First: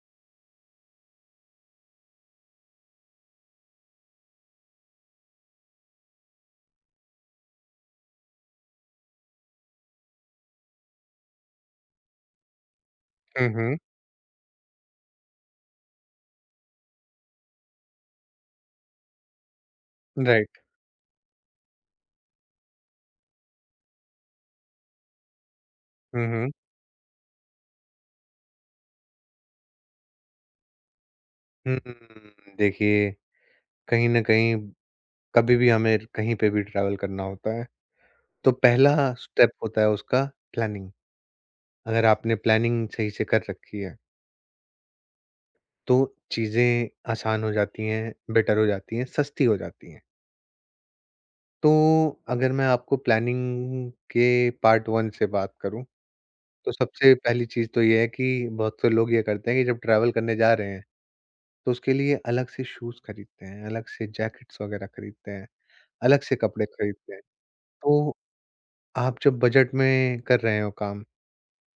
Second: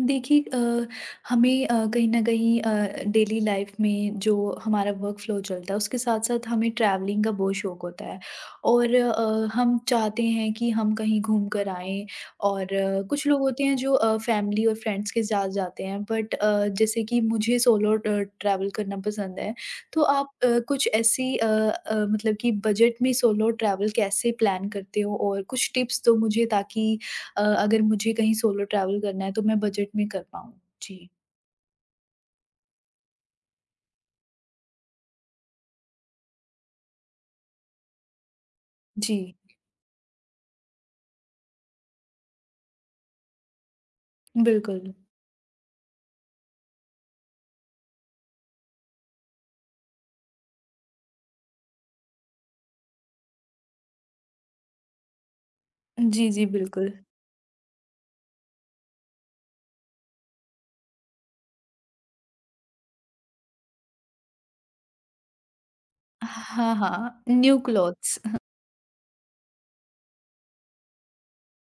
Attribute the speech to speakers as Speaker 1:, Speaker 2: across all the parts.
Speaker 1: देखिए, हमें कहीं न कहीं डेली लाइफ़ में जो हमारा वर्क फ्लो चलता है, उसके साथ-साथ हमें ट्रैवलिंग का बहुत शौक होता है और हम चाहते हैं कि हम कहीं घूम कर आएँ और कुछ लोग
Speaker 2: हुँ,
Speaker 1: होते
Speaker 2: हुँ।
Speaker 1: हैं जो फैमिली और फ्रेंड्स के साथ जाते हैं बट जैसे कि मुझे सोलो ट्रैवल करना पसंद है। तो आप
Speaker 2: राइट।
Speaker 1: कुछ ऐसी मतलब कि बजट में सोलो ट्रैवल कैसे प्लान करते हो और कुछ टिप्स दो
Speaker 2: हुँ,
Speaker 1: मुझे
Speaker 2: हुँ।
Speaker 1: ताकि अगर मुझे कहीं सोलो ट्रैवल करना है तो मैं बजट में कर पाऊँ। जी,
Speaker 2: हुँ, देखिए, कहीं न कहीं कभी भी हमें कहीं पे भी ट्रैवल करना होता है, तो पहला
Speaker 1: जी,
Speaker 2: स्टेप होता है उसका प्लानिंग। अगर आपने प्लानिंग सही से कर रखी है,
Speaker 1: बिल्कुल।
Speaker 2: तो चीज़ें आसान हो जाती हैं, बेटर हो जाती हैं, सस्ती हो जाती हैं। तो अगर मैं आपको प्लानिंग के पार्ट 1 से बात करूँ,
Speaker 1: जी, जी,
Speaker 2: तो
Speaker 1: बिल्कुल।
Speaker 2: सबसे पहली चीज़ तो ये है कि बहुत से लोग ये करते हैं कि जब ट्रैवल करने जा रहे हैं, तो उसके लिए अलग से शूज़ खरीदते हैं, अलग से जैकेट्स वगैरह खरीदते हैं। अलग से कपड़े
Speaker 1: हाँ,
Speaker 2: खरीदते हैं।
Speaker 1: हाँ, न्यू
Speaker 2: तो
Speaker 1: क्लॉथ्स।
Speaker 2: आप जब बजट में कर रहे हो काम,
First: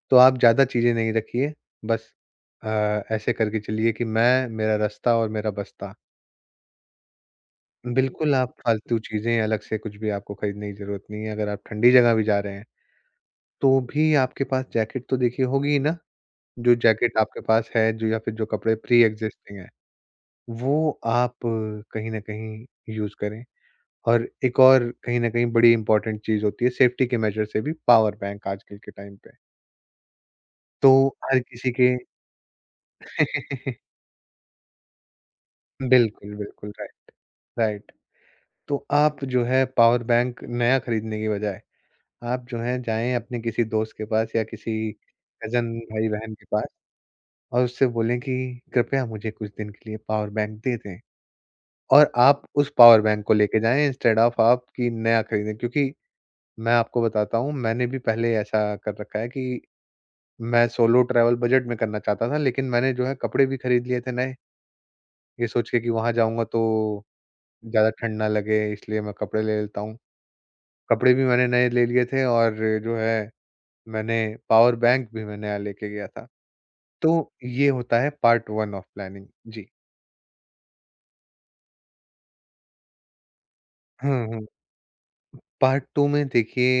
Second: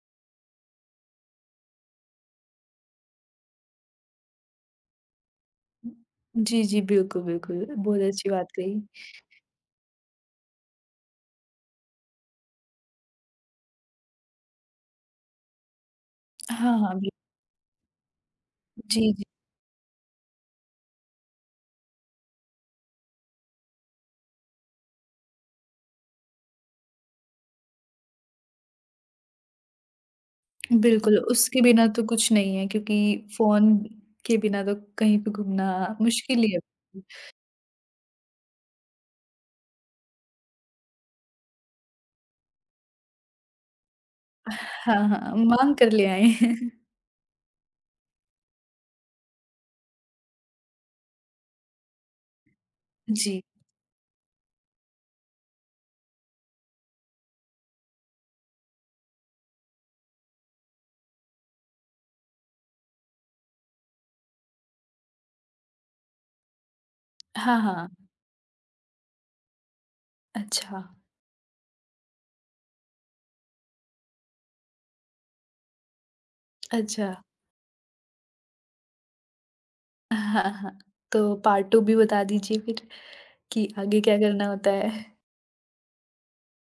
Speaker 2: तो आप ज़्यादा चीज़ें नहीं रखिए, बस अ, ऐसे करके चलिए कि मैं, मेरा रास्ता और मेरा बस्ता।
Speaker 1: जी, जी, बिल्कुल, बिल्कुल। बहुत अच्छी
Speaker 2: बिल्कुल
Speaker 1: बात
Speaker 2: आप
Speaker 1: कही।
Speaker 2: फालतू चीज़ें अलग से कुछ भी आपको खरीदने की ज़रूरत नहीं है, अगर आप ठंडी जगह भी जा रहे हैं, तो भी आपके पास जैकेट तो देखिए होगी ही ना? जो
Speaker 1: हाँ, हाँ, बिल
Speaker 2: जैकेट आपके पास है, जो या फिर जो कपड़े
Speaker 1: जी, जी,
Speaker 2: प्री-एक्जिस्टिंग हैं, वो आप कहीं न कहीं यूज़ करें। और एक और कहीं न कहीं बड़ी इम्पोर्टेंट चीज़ होती है सेफ्टी के मेजर से भी पावर बैंक आजकल के टाइम पे। तो
Speaker 1: बिल्कुल।
Speaker 2: हर
Speaker 1: उसके
Speaker 2: किसी
Speaker 1: बिना
Speaker 2: के
Speaker 1: तो कुछ नहीं है क्योंकि फ़ोन के बिना तो कहीं पे घूमना
Speaker 2: बिल्कुल,
Speaker 1: मुश्किल ही है।
Speaker 2: बिल्कुल, राइट, राइट। तो आप जो है पावर बैंक नया खरीदने की बजाय, आप जो है जाएँ अपने किसी दोस्त के पास या किसी
Speaker 1: हाँ, हाँ,
Speaker 2: कज़न
Speaker 1: माँग कर ले आएँ।
Speaker 2: भाई-बहन के पास और उससे बोलें कि कृपया मुझे कुछ दिन के लिए पावर बैंक दे दें। और आप उस पावर बैंक को
Speaker 1: जी,
Speaker 2: लेके जाएँ इंस्टेड ऑफ आप कि नया खरीदें क्योंकि मैं आपको बताता हूँ मैंने भी पहले ऐसा कर रखा है कि मैं सोलो ट्रैवल बजट में करना चाहता था, लेकिन मैंने जो है कपड़े भी खरीद लिए थे नए, ये सोच के कि वहाँ जाऊँगा तो
Speaker 1: हाँ,
Speaker 2: ज़्यादा
Speaker 1: हाँ।
Speaker 2: ठंड ना लगे इसलिए मैं कपड़े ले लेता हूँ।
Speaker 1: अच्छा,
Speaker 2: कपड़े भी मैंने नए ले लिए थे और जो है मैंने पावर बैंक भी मैं नया लेके गया था।
Speaker 1: अच्छा।
Speaker 2: तो ये होता है पार्ट 1 ऑफ प्लानिंग। जी।
Speaker 1: हाँ, हाँ। तो पार्ट 2 भी बता दीजिए फिर। कि आगे क्या
Speaker 2: हुँ, हुँ।
Speaker 1: करना होता है?
Speaker 2: पार्ट 2 में देखिए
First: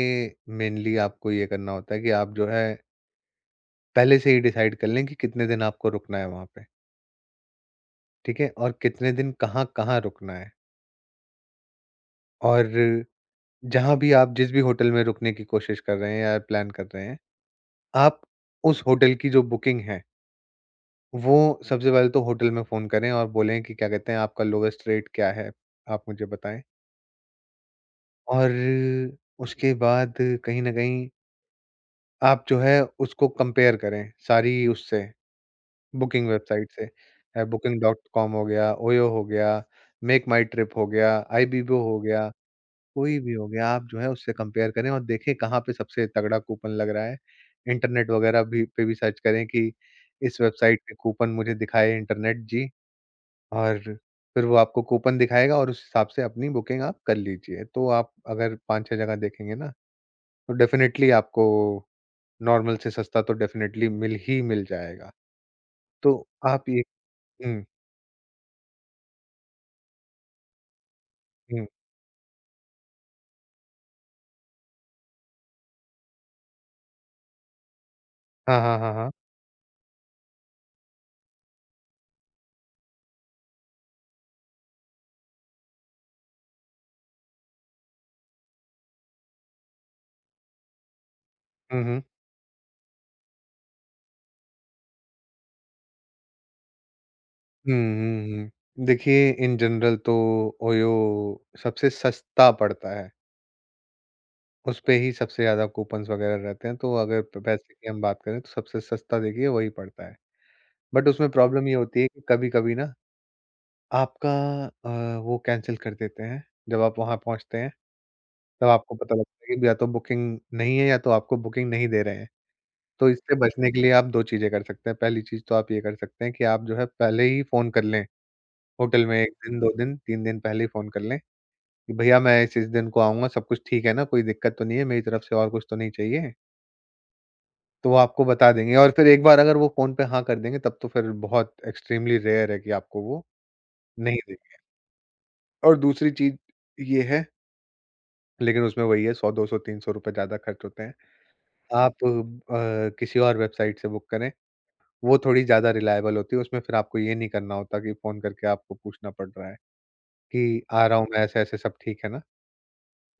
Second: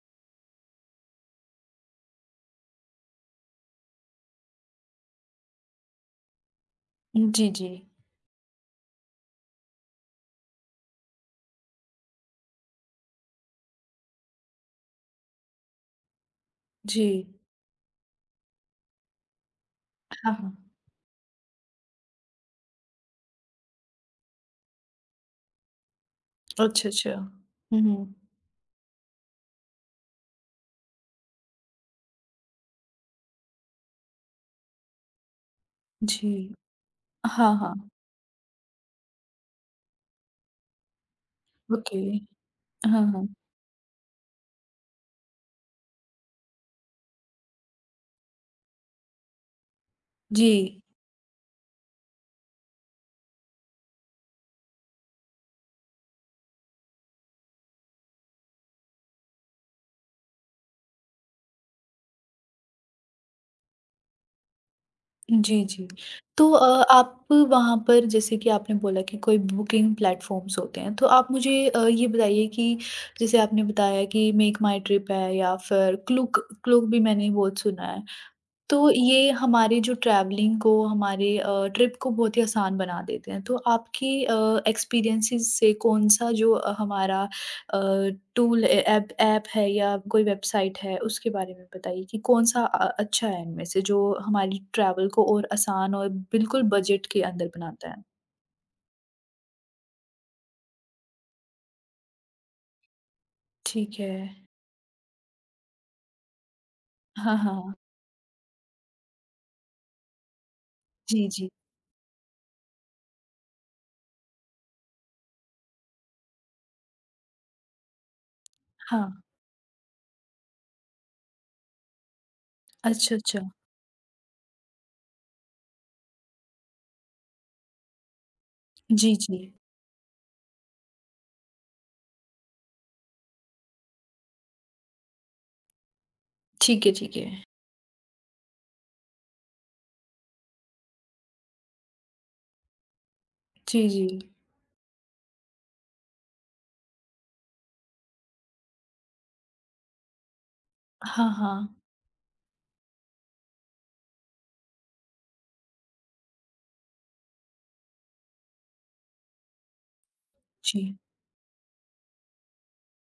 Speaker 2: मेनली आपको ये करना होता है कि आप जो है पहले से ही डिसाइड कर लें कि कितने दिन आपको रुकना है वहाँ पे,
Speaker 1: जी, जी।
Speaker 2: ठीक है? और कितने दिन कहाँ-कहाँ रुकना है और जहाँ भी आप जिस भी होटल में रुकने की कोशिश कर रहे हैं या प्लान कर
Speaker 1: जी।
Speaker 2: रहे हैं, आप उस होटल की जो बुकिंग है,
Speaker 1: हाँ, हाँ।
Speaker 2: वो सबसे पहले तो होटल में फ़ोन करें और बोलें कि क्या कहते हैं आपका लोवेस्ट रेट क्या है, आप मुझे बताएँ।
Speaker 1: अच्छा, अच्छा। हुँ, हुँ।
Speaker 2: और उसके बाद कहीं न कहीं आप जो है उसको कंपेयर करें, सारी उससे बुकिंग
Speaker 1: जी।
Speaker 2: वेबसाइट से।
Speaker 1: हाँ, हाँ।
Speaker 2: Booking.com हो गया, ओयो हो गया, मेक माई ट्रिप हो गया, आईबीबो हो
Speaker 1: ओके।
Speaker 2: गया।
Speaker 1: हाँ,
Speaker 2: कोई
Speaker 1: हाँ।
Speaker 2: भी हो गया, आप जो है उससे कंपेयर करें और देखें कहाँ पे सबसे तगड़ा कूपन लग रहा है। इंटरनेट वगैरह भी पे भी सर्च करें कि इस
Speaker 1: जी।
Speaker 2: वेबसाइट पे कूपन मुझे दिखाए इंटरनेट जी और फिर वो आपको कूपन दिखाएगा और उस हिसाब से अपनी बुकिंग आप कर लीजिए। तो आप अगर 5-6 जगह देखेंगे ना, तो डेफ़िनेटली आपको नॉर्मल से सस्ता तो डेफ़िनेटली मिल जाएगा।
Speaker 1: जी, जी।
Speaker 2: तो
Speaker 1: तो
Speaker 2: आप ये
Speaker 1: आप
Speaker 2: हुँ,
Speaker 1: वहाँ पर जैसे कि आपने बोला कि कोई बुकिंग प्लेटफ़ॉर्म्स होते हैं, तो आप
Speaker 2: हुँ।
Speaker 1: मुझे ये बताइए कि जैसे आपने बताया कि मेक माई ट्रिप है या फिर क्लूक क्लूक भी मैंने बहुत सुना है।
Speaker 2: हाँ, हाँ,
Speaker 1: तो
Speaker 2: हाँ, हाँ।
Speaker 1: ये हमारे जो ट्रैवलिंग को, हमारे ट्रिप को बहुत ही आसान बना देते हैं। तो आपकी एक्सपीरियंसेस से कौन-सा जो हमारा अ, टूल ए ऐप ऐप है या कोई वेबसाइट है, उसके बारे में
Speaker 2: हुँ, हुँ।
Speaker 1: बताइए कि कौन-सा अच्छा है इनमें से जो हमारी ट्रैवल को और आसान और बिल्कुल बजट के अंदर
Speaker 2: हुँ,
Speaker 1: बनाता है?
Speaker 2: हुँ, हुँ। देखिए इन जनरल तो ओयो सबसे सस्ता पड़ता है,
Speaker 1: ठीक है।
Speaker 2: उसपे ही सबसे ज़्यादा कूपन्स वग़ैरह रहते हैं, तो अगर
Speaker 1: हाँ,
Speaker 2: प पैसे
Speaker 1: हाँ।
Speaker 2: की हम बात करें तो सबसे सस्ता देखिए वही पड़ता है। बट
Speaker 1: जी,
Speaker 2: उसमें
Speaker 1: जी।
Speaker 2: प्रॉब्लम ये होती है कि कभी-कभी ना आपका वो कैंसल कर देते हैं, जब आप वहाँ पहुँचते हैं, तब आपको पता
Speaker 1: हाँ।
Speaker 2: लगता है कि या तो बुकिंग नहीं है या तो आपको बुकिंग नहीं दे रहे हैं। तो
Speaker 1: अच्छा,
Speaker 2: इससे
Speaker 1: अच्छा।
Speaker 2: बचने के लिए आप 2 चीज़ें कर सकते हैं, पहली चीज़ तो आप ये कर सकते हैं कि आप जो है पहले ही फ़ोन कर लें, होटल
Speaker 1: जी,
Speaker 2: में 1
Speaker 1: जी।
Speaker 2: दिन, 2 दिन, 3 दिन पहले ही फ़ोन कर लें कि भैया मैं इस दिन को आऊँगा, सब कुछ ठीक है ना? कोई दिक्कत तो नहीं है? मेरी तरफ से और कुछ तो नहीं चाहिए?
Speaker 1: ठीक है, ठीक है।
Speaker 2: तो वो आपको बता देंगे और फिर एक बार अगर वो फ़ोन पे हाँ कर देंगे, तब तो फिर बहुत एक्सट्रीमली रेयर है कि आपको वो
Speaker 1: जी, जी।
Speaker 2: नहीं देंगे। और दूसरी चीज़ ये है, लेकिन उसमें वही है 100, 200, ₹300 ज़्यादा खर्च होते हैं।
Speaker 1: हाँ, हाँ।
Speaker 2: आप किसी और वेबसाइट से बुक करें, वो थोड़ी ज़्यादा रिलायबल होती है। उसमें फिर आपको ये नहीं करना होता कि फ़ोन करके आपको पूछना पड़ रहा है कि, "आ
Speaker 1: जी।
Speaker 2: रहा हूँ मैं, ऐसे-ऐसे सब ठीक है ना?"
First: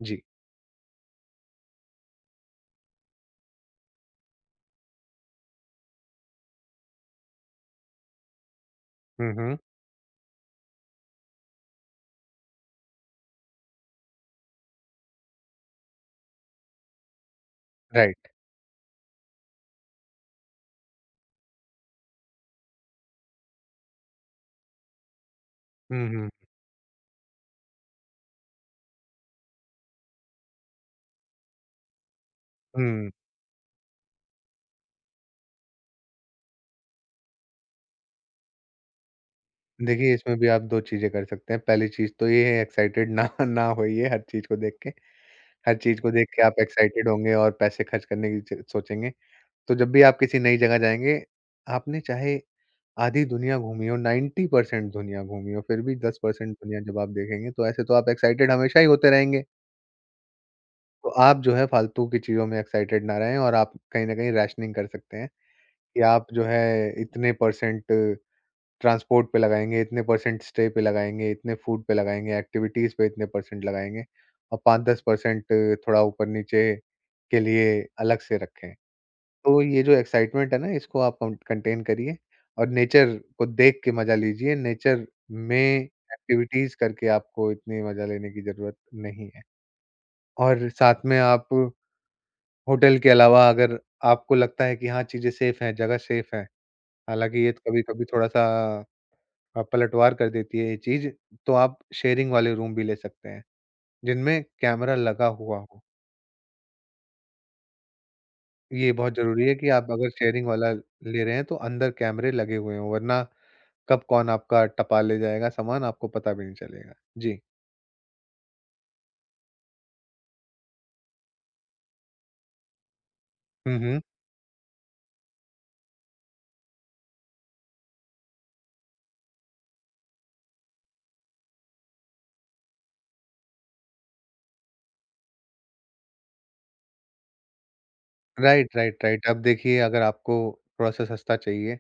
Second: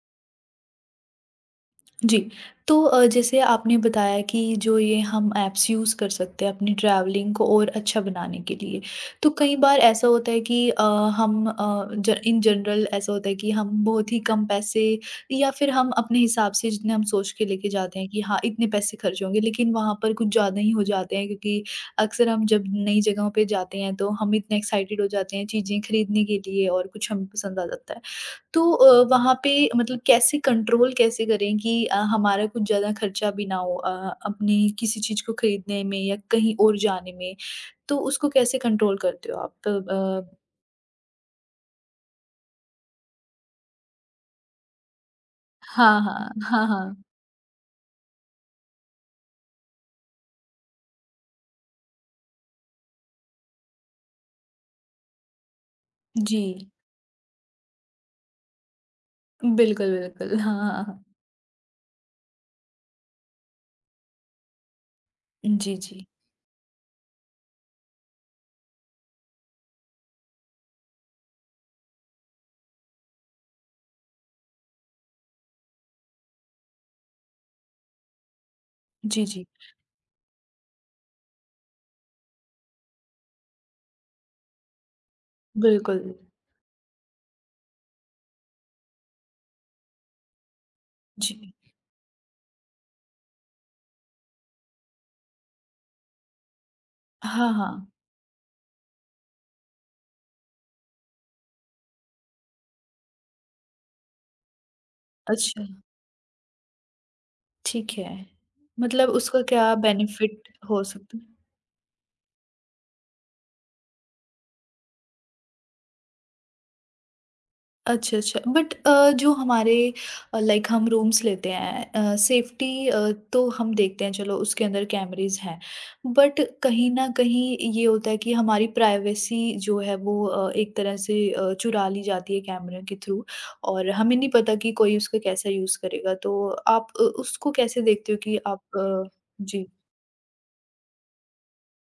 Speaker 2: जी।
Speaker 1: जी, तो जैसे आपने बताया कि जो ये हम ऐप्स यूज़ कर सकते हैं अपनी ट्रैवलिंग को और अच्छा बनाने के लिए। तो
Speaker 2: हुँ,
Speaker 1: कई
Speaker 2: हुँ।
Speaker 1: बार ऐसा होता है कि हम ज इन जनरल ऐसा होता है कि हम बहुत ही कम पैसे या फिर हम अपने हिसाब से जितने हम सोच के लेके जाते हैं कि
Speaker 2: राइट।
Speaker 1: हाँ, इतने पैसे खर्च होंगे, लेकिन वहाँ पर कुछ ज़्यादा ही हो जाते हैं क्योंकि अक्सर हम जब नई जगहों पे जाते हैं तो हम इतने एक्साइटेड हो जाते हैं चीज़ें
Speaker 2: हुँ,
Speaker 1: खरीदने
Speaker 2: हुँ।
Speaker 1: के लिए और कुछ हमें पसंद आ जाता है। तो वहाँ पे मतलब कैसे कंट्रोल कैसे करें कि हमारा कुछ ज़्यादा
Speaker 2: हुँ।
Speaker 1: खर्चा भी ना हो, अपने किसी चीज़ को खरीदने में या कहीं और जाने में? तो उसको कैसे कंट्रोल करते हो आप? तो,
Speaker 2: देखिए, इसमें
Speaker 1: अ,
Speaker 2: भी आप 2 चीज़ें कर सकते हैं। पहली चीज़ तो ये है एक्साइटेड ना ना होइए हर चीज़ को देख के। हर चीज़
Speaker 1: हाँ,
Speaker 2: को देख
Speaker 1: हाँ।
Speaker 2: के आप
Speaker 1: हाँ, हाँ।
Speaker 2: एक्साइटेड होंगे और पैसे खर्च करने की च सोचेंगे। तो जब भी आप किसी नई जगह जाएँगे, आपने चाहे आधी दुनिया घूमी हो, 90% दुनिया घूमी हो, फिर भी
Speaker 1: जी।
Speaker 2: 10% दुनिया जब आप देखेंगे, तो ऐसे तो आप एक्साइटेड हमेशा ही होते रहेंगे।
Speaker 1: बिल्कुल, बिल्कुल। हाँ, हाँ, हाँ।
Speaker 2: तो आप जो है फालतू की चीज़ों में एक्साइटेड ना रहें और आप कहीं न कहीं राशनिंग कर सकते हैं
Speaker 1: जी, जी।
Speaker 2: कि आप जो है इतने परसेंट ट्रांसपोर्ट पे लगाएँगे इतने परसेंट, स्टे पे लगाएँगे इतने, फूड पे लगाएँगे, एक्टिविटीज़ पे इतने परसेंट लगाएँगे और 5-10 परसेंट थोड़ा ऊपर-नीचे के लिए अलग से रखें।
Speaker 1: जी, जी।
Speaker 2: तो ये जो एक्साइटमेंट है ना इसको आप कं कंटेन करिए और नेचर को देख के मज़ा लीजिए, नेचर में
Speaker 1: बिल्कुल।
Speaker 2: एक्टिविटीज़ करके आपको इतनी मज़ा लेने की ज़रूरत नहीं है। और साथ में
Speaker 1: जी।
Speaker 2: आप होटल के अलावा अगर आपको लगता है कि हाँ, चीज़ें सेफ़ हैं, जगह सेफ़ है, हालाँकि
Speaker 1: हाँ,
Speaker 2: ये तो
Speaker 1: हाँ।
Speaker 2: कभी-कभी थोड़ा-सा पलटवार कर देती है ये चीज़, तो आप शेयरिंग वाले रूम भी ले सकते हैं, जिनमें कैमरा लगा हुआ
Speaker 1: अच्छा,
Speaker 2: हो।
Speaker 1: ठीक है।
Speaker 2: ये
Speaker 1: मतलब
Speaker 2: बहुत
Speaker 1: उसका
Speaker 2: ज़रूरी है कि
Speaker 1: क्या
Speaker 2: आप अगर शेयरिंग
Speaker 1: बेनिफिट
Speaker 2: वाला
Speaker 1: हो सकता
Speaker 2: ले
Speaker 1: है?
Speaker 2: रहे हैं, तो अंदर कैमरे लगे हुए हों, वरना कब कौन आपका टपा ले जाएगा सामान, आपको पता भी नहीं चलेगा। जी।
Speaker 1: अच्छा, अच्छा। बट जो हमारे लाइक हम रूम्स लेते हैं, सेफ्टी, तो हम
Speaker 2: हुँ, हुँ।
Speaker 1: देखते हैं चलो उसके अंदर कैमरेज़ हैं। बट कहीं न कहीं ये होता है कि हमारी प्राइवेसी जो है वो एक तरह से चुरा ली जाती है कैमरे के थ्रू और हमें नहीं पता कि कोई उसका कैसा यूज़ करेगा। तो आप उसको कैसे देखते हो कि आप
Speaker 2: राइट, राइट,
Speaker 1: अ,
Speaker 2: राइट। अब
Speaker 1: जी।
Speaker 2: देखिए अगर आपको थोड़ा-सा सस्ता चाहिए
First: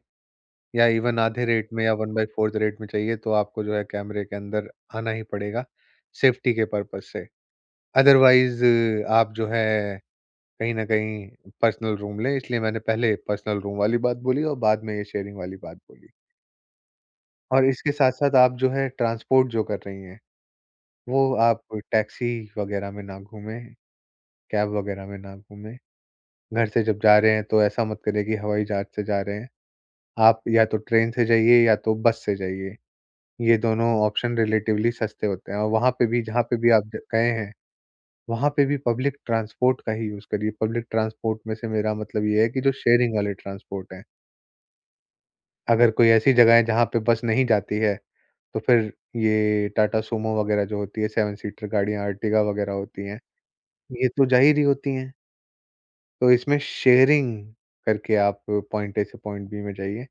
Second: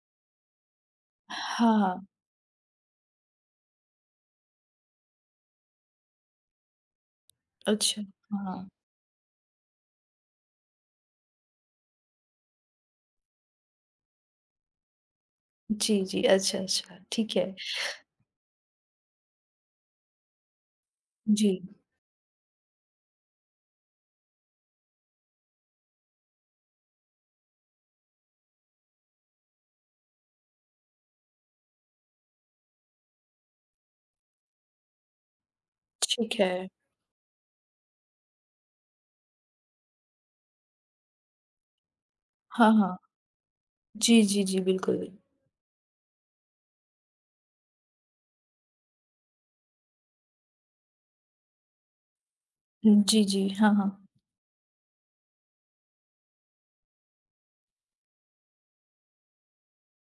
Speaker 2: या इवन आधे रेट
Speaker 1: हाँ,
Speaker 2: में या
Speaker 1: हाँ।
Speaker 2: 1/4 रेट में चाहिए, तो आपको जो है कैमरे के अंदर आना ही पड़ेगा, सेफ्टी के पर्पज़ से।
Speaker 1: अच्छा,
Speaker 2: अदरवाइज़
Speaker 1: हाँ।
Speaker 2: आप जो है कहीं न कहीं पर्सनल रूम लें, इसलिए मैंने पहले पर्सनल रूम वाली बात बोली और बाद में ये शेयरिंग वाली बात
Speaker 1: जी,
Speaker 2: बोली।
Speaker 1: जी। अच्छा, अच्छा। ठीक है।
Speaker 2: और इसके साथ-साथ आप जो है ट्रांसपोर्ट जो कर रही हैं, वो
Speaker 1: जी,
Speaker 2: आप टैक्सी वग़ैरह में ना घूमें, कैब वग़ैरह में ना घूमें। घर से जब जा रहे हैं तो ऐसा मत करें कि हवाई जहाज़ से जा रहे हैं, आप या तो ट्रेन से जाइए या तो बस से जाइए। ये दोनों ऑप्शन रिलेटिवली सस्ते होते हैं और वहाँ पे भी
Speaker 1: ठीक
Speaker 2: जहाँ
Speaker 1: है।
Speaker 2: पे भी आप ज गए हैं, वहाँ पे भी पब्लिक ट्रांसपोर्ट का ही यूज़ करिए। पब्लिक ट्रांसपोर्ट में से मेरा मतलब ये है कि
Speaker 1: हाँ,
Speaker 2: जो
Speaker 1: हाँ।
Speaker 2: शेयरिंग वाले ट्रांसपोर्ट हैं।
Speaker 1: जी, जी, जी। बिल्कुल।
Speaker 2: अगर कोई ऐसी जगह है जहाँ पे बस नहीं जाती है, तो फिर ये टाटा सूमो वगैरह जो होती है, 7 सीटर गाड़ियाँ, आर्टिगा वगैरह होती हैं,
Speaker 1: जी, जी। हाँ, हाँ।
Speaker 2: ये तो जा ही रही होती हैं। तो इसमें शेयरिंग करके आप पॉइंट ए से पॉइंट बी में जाइए,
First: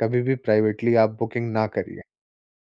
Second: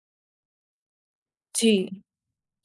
Speaker 2: कभी भी प्राइवेटली आप बुकिंग ना करिए।
Speaker 1: जी,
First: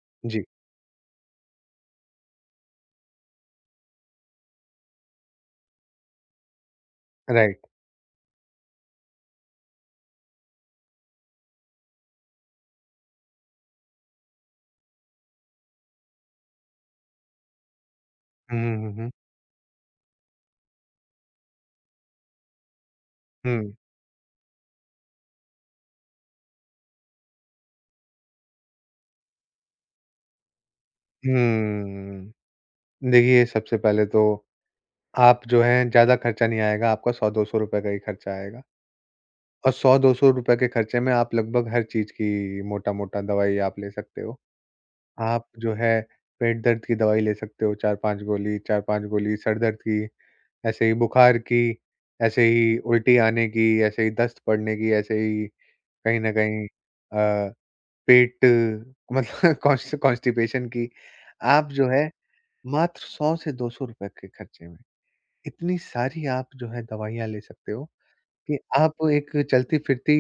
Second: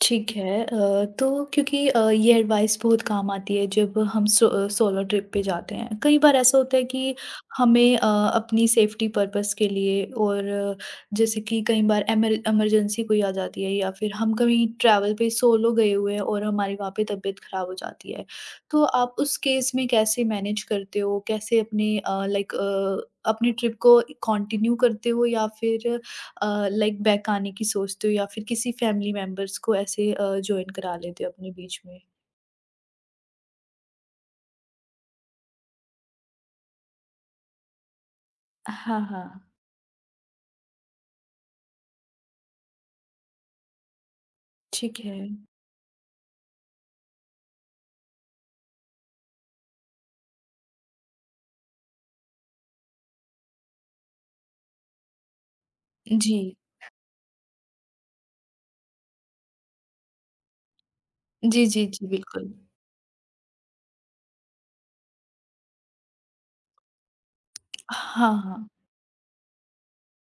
Speaker 1: ठीक
Speaker 2: जी,
Speaker 1: है। तो क्योंकि ये एडवाइस बहुत काम आती है जब हम सो सोलो ट्रिप पे जाते हैं। कई बार ऐसा होता है कि
Speaker 2: राइट।
Speaker 1: हमें अपनी सेफ्टी पर्पज़ के लिए और जैसे कि कई बार एमर इमरजेंसी कोई आ जाती है या फिर हम कहीं ट्रैवल पे सोलो गए हुए हैं और हमारी वहाँ पे तबीयत ख़राब हो जाती है।
Speaker 2: हुँ,
Speaker 1: तो
Speaker 2: हुँ, हुँ,
Speaker 1: आप उस केस में कैसे मैनेज करते हो? कैसे अपने लाइक अपनी
Speaker 2: हुँ।
Speaker 1: ट्रिप को कंटिन्यू करते हो या फिर लाइक बैक आने की सोचते हो या फिर किसी फैमिली मेंबर्स को ऐसे जॉइन करा लेते हो
Speaker 2: हुँ,
Speaker 1: अपने बीच में?
Speaker 2: हुँ। देखिए, सबसे पहले तो आप जो है ज़्यादा खर्चा नहीं आएगा, आपका 100-200 रुपए का ही खर्चा आएगा
Speaker 1: हाँ, हाँ।
Speaker 2: और 100-200 रुपए के खर्चे में आप लगभग हर चीज़ की मोटा-मोटा दवाई आप ले सकते हो।
Speaker 1: ठीक है।
Speaker 2: आप जो है पेट दर्द की दवाई ले सकते हो 4-5 गोली, 4-5 गोली सर दर्द की, ऐसे ही बुखार की, ऐसे ही उल्टी आने की, ऐसे ही दस्त पड़ने की, ऐसे ही कहीं न
Speaker 1: जी।
Speaker 2: कहीं अ, पेट मतलब कॉन्स्टिपेशन की।
Speaker 1: जी,
Speaker 2: आप
Speaker 1: जी,
Speaker 2: जो
Speaker 1: जी,
Speaker 2: है
Speaker 1: बिल्कुल।
Speaker 2: मात्र 100 से ₹200 के खर्चे में, इतनी सारी आप जो है दवाइयाँ ले सकते हो
Speaker 1: हाँ,
Speaker 2: कि
Speaker 1: हाँ।
Speaker 2: आप एक चलती-फिरती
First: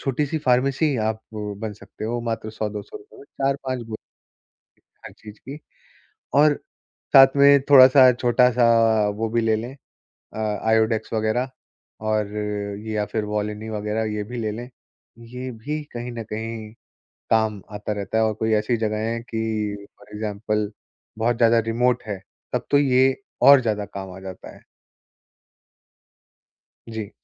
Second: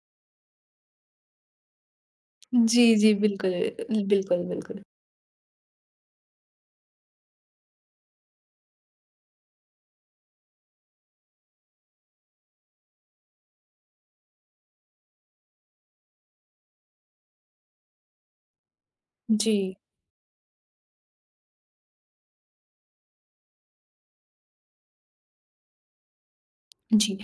Speaker 2: छोटी-सी फार्मेसी आप बन सकते हो मात्र
Speaker 1: जी,
Speaker 2: 100-200
Speaker 1: जी,
Speaker 2: रुपए में,
Speaker 1: बिल्कुल,
Speaker 2: 4-5 गोली
Speaker 1: बिल्कुल, बिल्कुल।
Speaker 2: हर चीज़ की और साथ में थोड़ा-सा छोटा-सा वो भी ले लें अ, आयोडेक्स वगैरह और ये या फिर वोलिनी वगैरह ये भी ले लें। ये भी कहीं न कहीं काम आता रहता है और कोई ऐसी जगहें हैं कि
Speaker 1: जी।
Speaker 2: फॉर एग्ज़ाम्पल बहुत ज़्यादा रिमोट है, तब तो ये और ज़्यादा काम आ जाता है। जी।
Speaker 1: जी।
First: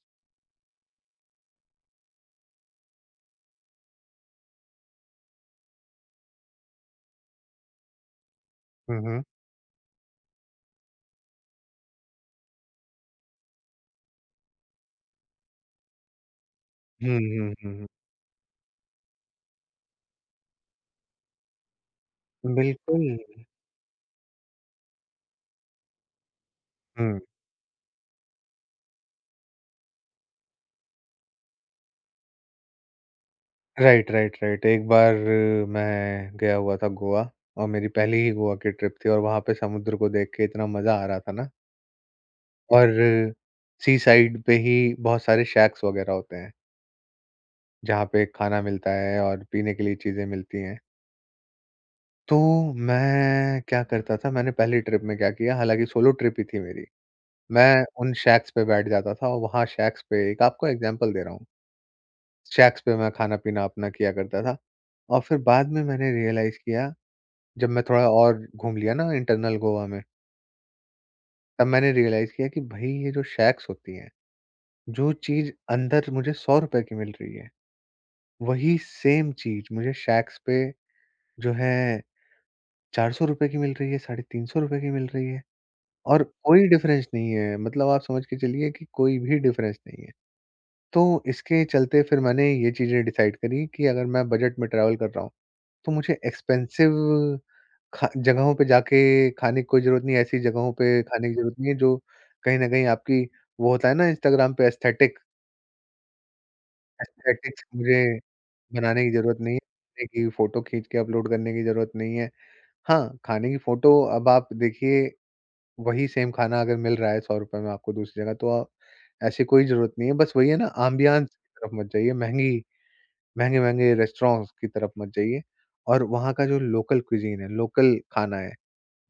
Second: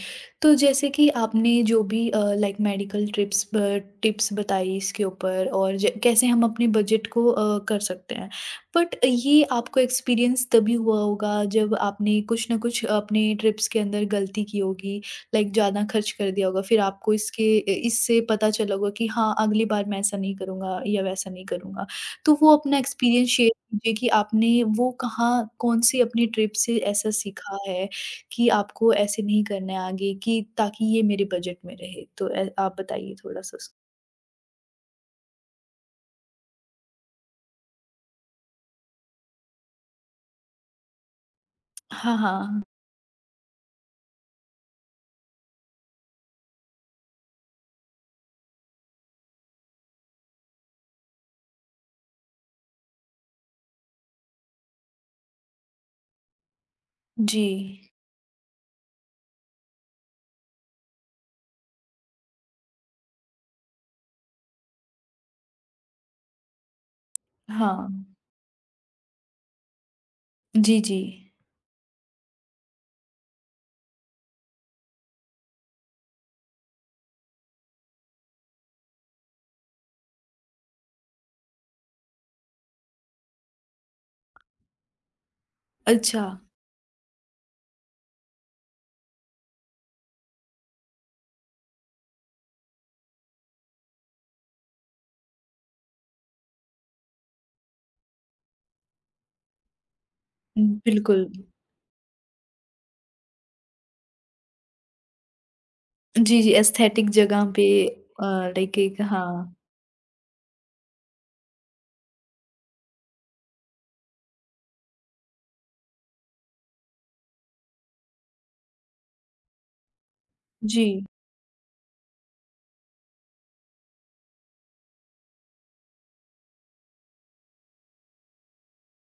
Speaker 1: तो जैसे कि आपने जो भी लाइक मेडिकल ट्रिप्स ब टिप्स बताई इसके ऊपर और ज कैसे हम अपने बजट को कर सकते हैं। बट
Speaker 2: हुँ, हुँ।
Speaker 1: ये आपको एक्सपीरियंस तभी हुआ होगा जब आपने कुछ न कुछ अपने ट्रिप्स के अंदर गलती की होगी, लाइक ज़्यादा खर्च कर दिया होगा। फिर आपको
Speaker 2: हुँ, हुँ,
Speaker 1: इसके
Speaker 2: हुँ, हुँ।
Speaker 1: इससे पता चला होगा कि हाँ, अगली बार मैं ऐसा नहीं करूँगा या वैसा नहीं करूँगा। तो वो अपना
Speaker 2: बिल्कुल।
Speaker 1: एक्सपीरियंस शेयर कीजिए कि आपने वो कहाँ कौन-सी अपनी ट्रिप से ऐसा
Speaker 2: हुँ।
Speaker 1: सीखा है? कि आपको ऐसे नहीं करना है आगे कि ताकि ये मेरे बजट में रहे। तो ए आप बताइए थोड़ा-सा उस
Speaker 2: राइट, राइट, राइट। एक बार मैं गया हुआ था गोवा और मेरी पहली ही गोवा की ट्रिप थी और वहाँ पे समुद्र को देख के इतना मज़ा आ रहा था ना
Speaker 1: हाँ, हाँ।
Speaker 2: और सी साइड पे ही बहुत सारे शैक्स वगैरह होते हैं, जहाँ पे खाना मिलता है और पीने के लिए चीज़ें मिलती हैं। तो मैं क्या करता था, मैंने पहली ट्रिप में क्या किया, हालाँकि सोलो ट्रिप ही थी मेरी।
Speaker 1: जी।
Speaker 2: मैं उन शैक्स पे बैठ जाता था और वहाँ शैक्स पे एक आपको एग्ज़ाम्पल दे रहा हूँ, शैक्स पे मैं खाना-पीना अपना किया करता था। और फिर बाद में मैंने रियलाइज़ किया, जब मैं थोड़ा
Speaker 1: हाँ।
Speaker 2: और घूम लिया ना इंटरनल गोवा में,
Speaker 1: जी, जी।
Speaker 2: तब मैंने रियलाइज़ किया कि भई ये जो शैक्स होती हैं, जो चीज़ अंदर मुझे ₹100 की मिल रही है वही सेम चीज़ मुझे शैक्स पे जो है ₹400 की मिल रही है, ₹350 की मिल रही है
Speaker 1: अच्छा।
Speaker 2: और कोई डिफ़रेंस नहीं है, मतलब आप समझ के चलिए कि कोई भी डिफ़रेंस नहीं है। तो इसके चलते फिर मैंने ये चीज़ें डिसाइड करी कि अगर मैं बजट में ट्रैवल कर रहा हूँ, तो मुझे एक्सपेंसिव खा जगहों पे जाके खाने की कोई ज़रूरत नहीं है, ऐसी जगहों पे
Speaker 1: बिल्कुल।
Speaker 2: खाने की ज़रूरत नहीं है जो कहीं न कहीं आपकी वो होता है ना इंस्टाग्राम पे एस्थेटिक
Speaker 1: जी, जी एस्थेटिक जगह
Speaker 2: एस्थेटिक्स
Speaker 1: पे
Speaker 2: मुझे
Speaker 1: अ, लाइक एक
Speaker 2: बनाने की ज़रूरत
Speaker 1: हाँ।
Speaker 2: नहीं है, की फ़ोटो खींच के अपलोड करने की ज़रूरत नहीं है। हाँ, खाने की फ़ोटो अब आप देखिए वही सेम खाना अगर मिल रहा है ₹100 में आपको दूसरी जगह, तो ऐसी कोई ज़रूरत नहीं है। बस वही है ना
Speaker 1: जी।
Speaker 2: एम्बियंस की तरफ मत जाइए, महँगी महँगे-महँगे रेस्टोरेंट्स की तरफ मत जाइए और वहाँ का जो लोकल क्विज़ीन है, लोकल खाना है,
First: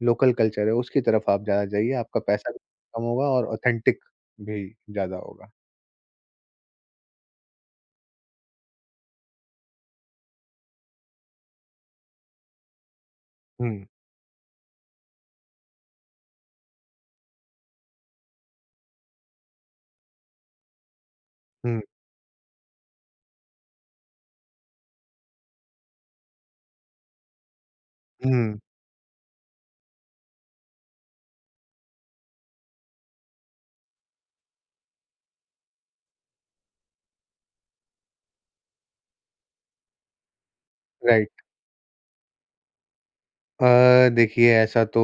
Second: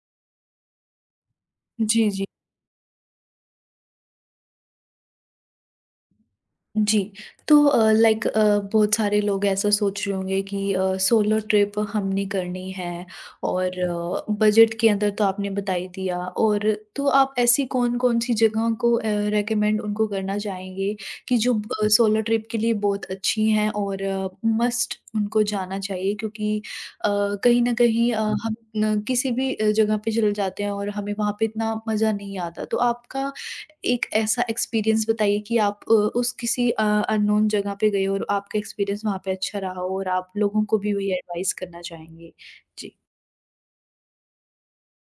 Speaker 2: लोकल कल्चर है, उसकी तरफ आप ज़्यादा जाइए।
Speaker 1: जी,
Speaker 2: आपका
Speaker 1: जी।
Speaker 2: पैसा भी कम होगा और ऑथेंटिक भी ज़्यादा होगा।
Speaker 1: जी, तो लाइक, बहुत सारे लोग ऐसा सोच रहे होंगे कि सोलो ट्रिप हमने करनी है और
Speaker 2: हुँ,
Speaker 1: बजट के अंदर तो आपने बता ही दिया और तो आप ऐसी कौन-कौन सी जगहों को रेकमेंड उनको करना चाहेंगे कि जो
Speaker 2: हुँ,
Speaker 1: हुँ। सोलो ट्रिप के लिए बहुत अच्छी हैं और मस्ट उनको जाना चाहिए क्योंकि अ, कहीं न कहीं हुँ। हम
Speaker 2: हुँ,
Speaker 1: न किसी भी जगह पे चले जाते हैं और हमें वहाँ पे इतना मज़ा नहीं आता। तो आपका एक ऐसा एक्सपीरियंस बताइए कि आप उस किसी अननोन जगह पे गए हो और आपका एक्सपीरियंस वहाँ पे अच्छा रहा हो और आप लोगों को भी वही
Speaker 2: राइट।
Speaker 1: एडवाइस करना चाहेंगे? जी।
Speaker 2: देखिए ऐसा तो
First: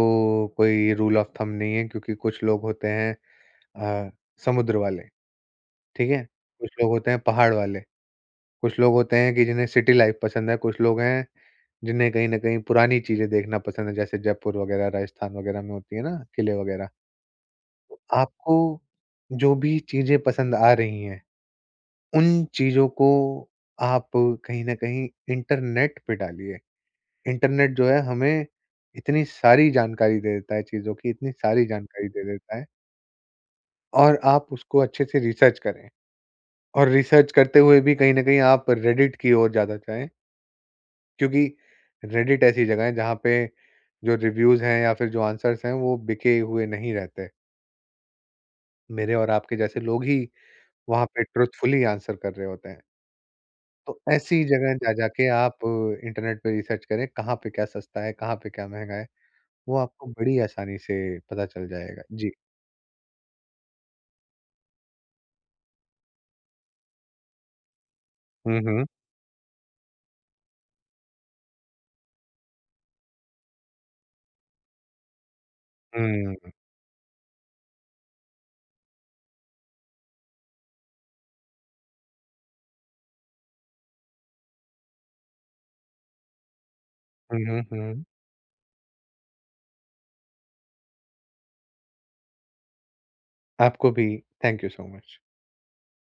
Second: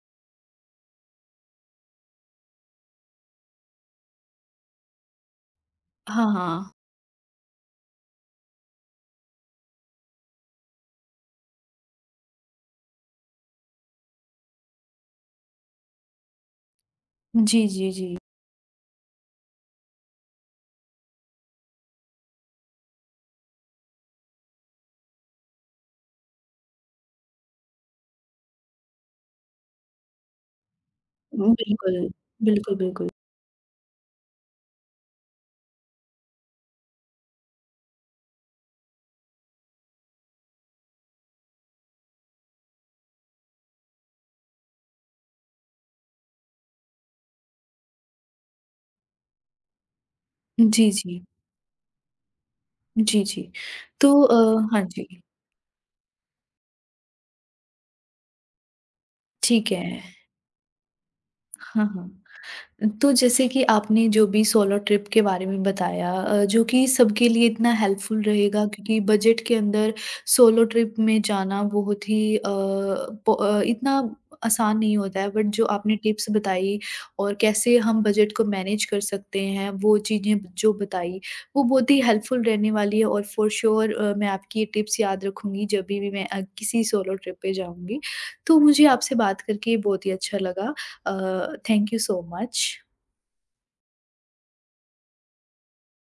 Speaker 2: कोई रूल ऑफ थंब नहीं है क्योंकि कुछ लोग होते हैं अ, समुद्र वाले। ठीक है?
Speaker 1: हाँ,
Speaker 2: कुछ
Speaker 1: हाँ।
Speaker 2: लोग होते हैं पहाड़ वाले, कुछ लोग होते हैं कि जिन्हें सिटी लाइफ़ पसंद है, कुछ लोग हैं जिन्हें कहीं न कहीं पुरानी चीज़ें देखना पसंद है, जैसे जयपुर वगैरह, राजस्थान वगैरह में होती है ना किले वगैरह।
Speaker 1: जी, जी,
Speaker 2: तो
Speaker 1: जी।
Speaker 2: आपको जो भी चीज़ें पसंद आ रही हैं, उन चीज़ों को आप कहीं न कहीं इंटरनेट पे डालिए। इंटरनेट जो है हमें इतनी सारी जानकारी दे देता है चीज़ों की, इतनी सारी
Speaker 1: बिल्कुल,
Speaker 2: जानकारी दे देता है
Speaker 1: बिल्कुल, बिल्कुल।
Speaker 2: और आप उसको अच्छे से रिसर्च करें। और रिसर्च करते हुए भी कहीं न कहीं आप रेडिट की ओर ज़्यादा जाएँ, क्योंकि रेडिट ऐसी जगह है जहाँ पे जो रिव्यूज़ हैं या फिर जो आंसर्स हैं वो बिके हुए नहीं रहते। मेरे और आपके जैसे लोग ही
Speaker 1: जी,
Speaker 2: वहाँ
Speaker 1: जी।
Speaker 2: पे ट्रुथफुली आंसर कर रहे होते हैं।
Speaker 1: जी, जी।
Speaker 2: तो
Speaker 1: तो
Speaker 2: ऐसी जगह
Speaker 1: हाँ
Speaker 2: जा जा
Speaker 1: जी।
Speaker 2: के आप इंटरनेट पे रिसर्च करें, कहाँ पे क्या सस्ता है, कहाँ पे क्या महँगा है,
Speaker 1: ठीक
Speaker 2: वो
Speaker 1: है।
Speaker 2: आपको बड़ी आसानी से पता चल
Speaker 1: हाँ,
Speaker 2: जाएगा। जी।
Speaker 1: हाँ। तो जैसे कि आपने जो भी सोलो ट्रिप के बारे में बताया, जो कि सबके लिए इतना हेल्पफुल
Speaker 2: हुँ,
Speaker 1: रहेगा
Speaker 2: हुँ।
Speaker 1: क्योंकि बजट के अंदर सोलो ट्रिप में जाना बहुत ही इतना आसान नहीं होता है बट जो आपने टिप्स
Speaker 2: हुँ।
Speaker 1: बताई और कैसे हम बजट को मैनेज कर सकते हैं वो चीज़ें जो बताई वो बहुत ही हेल्पफुल रहने वाली है और फॉर श्योर मैं आपकी ये टिप्स याद रखूंगी जब भी मैं किसी सोलो ट्रिप
Speaker 2: हुँ,
Speaker 1: पे
Speaker 2: हुँ,
Speaker 1: जाऊंगी
Speaker 2: हुँ।
Speaker 1: तो मुझे आपसे बात करके बहुत ही अच्छा लगा थैंक यू सो मच
Speaker 2: आपको भी थैंक यू सो मच।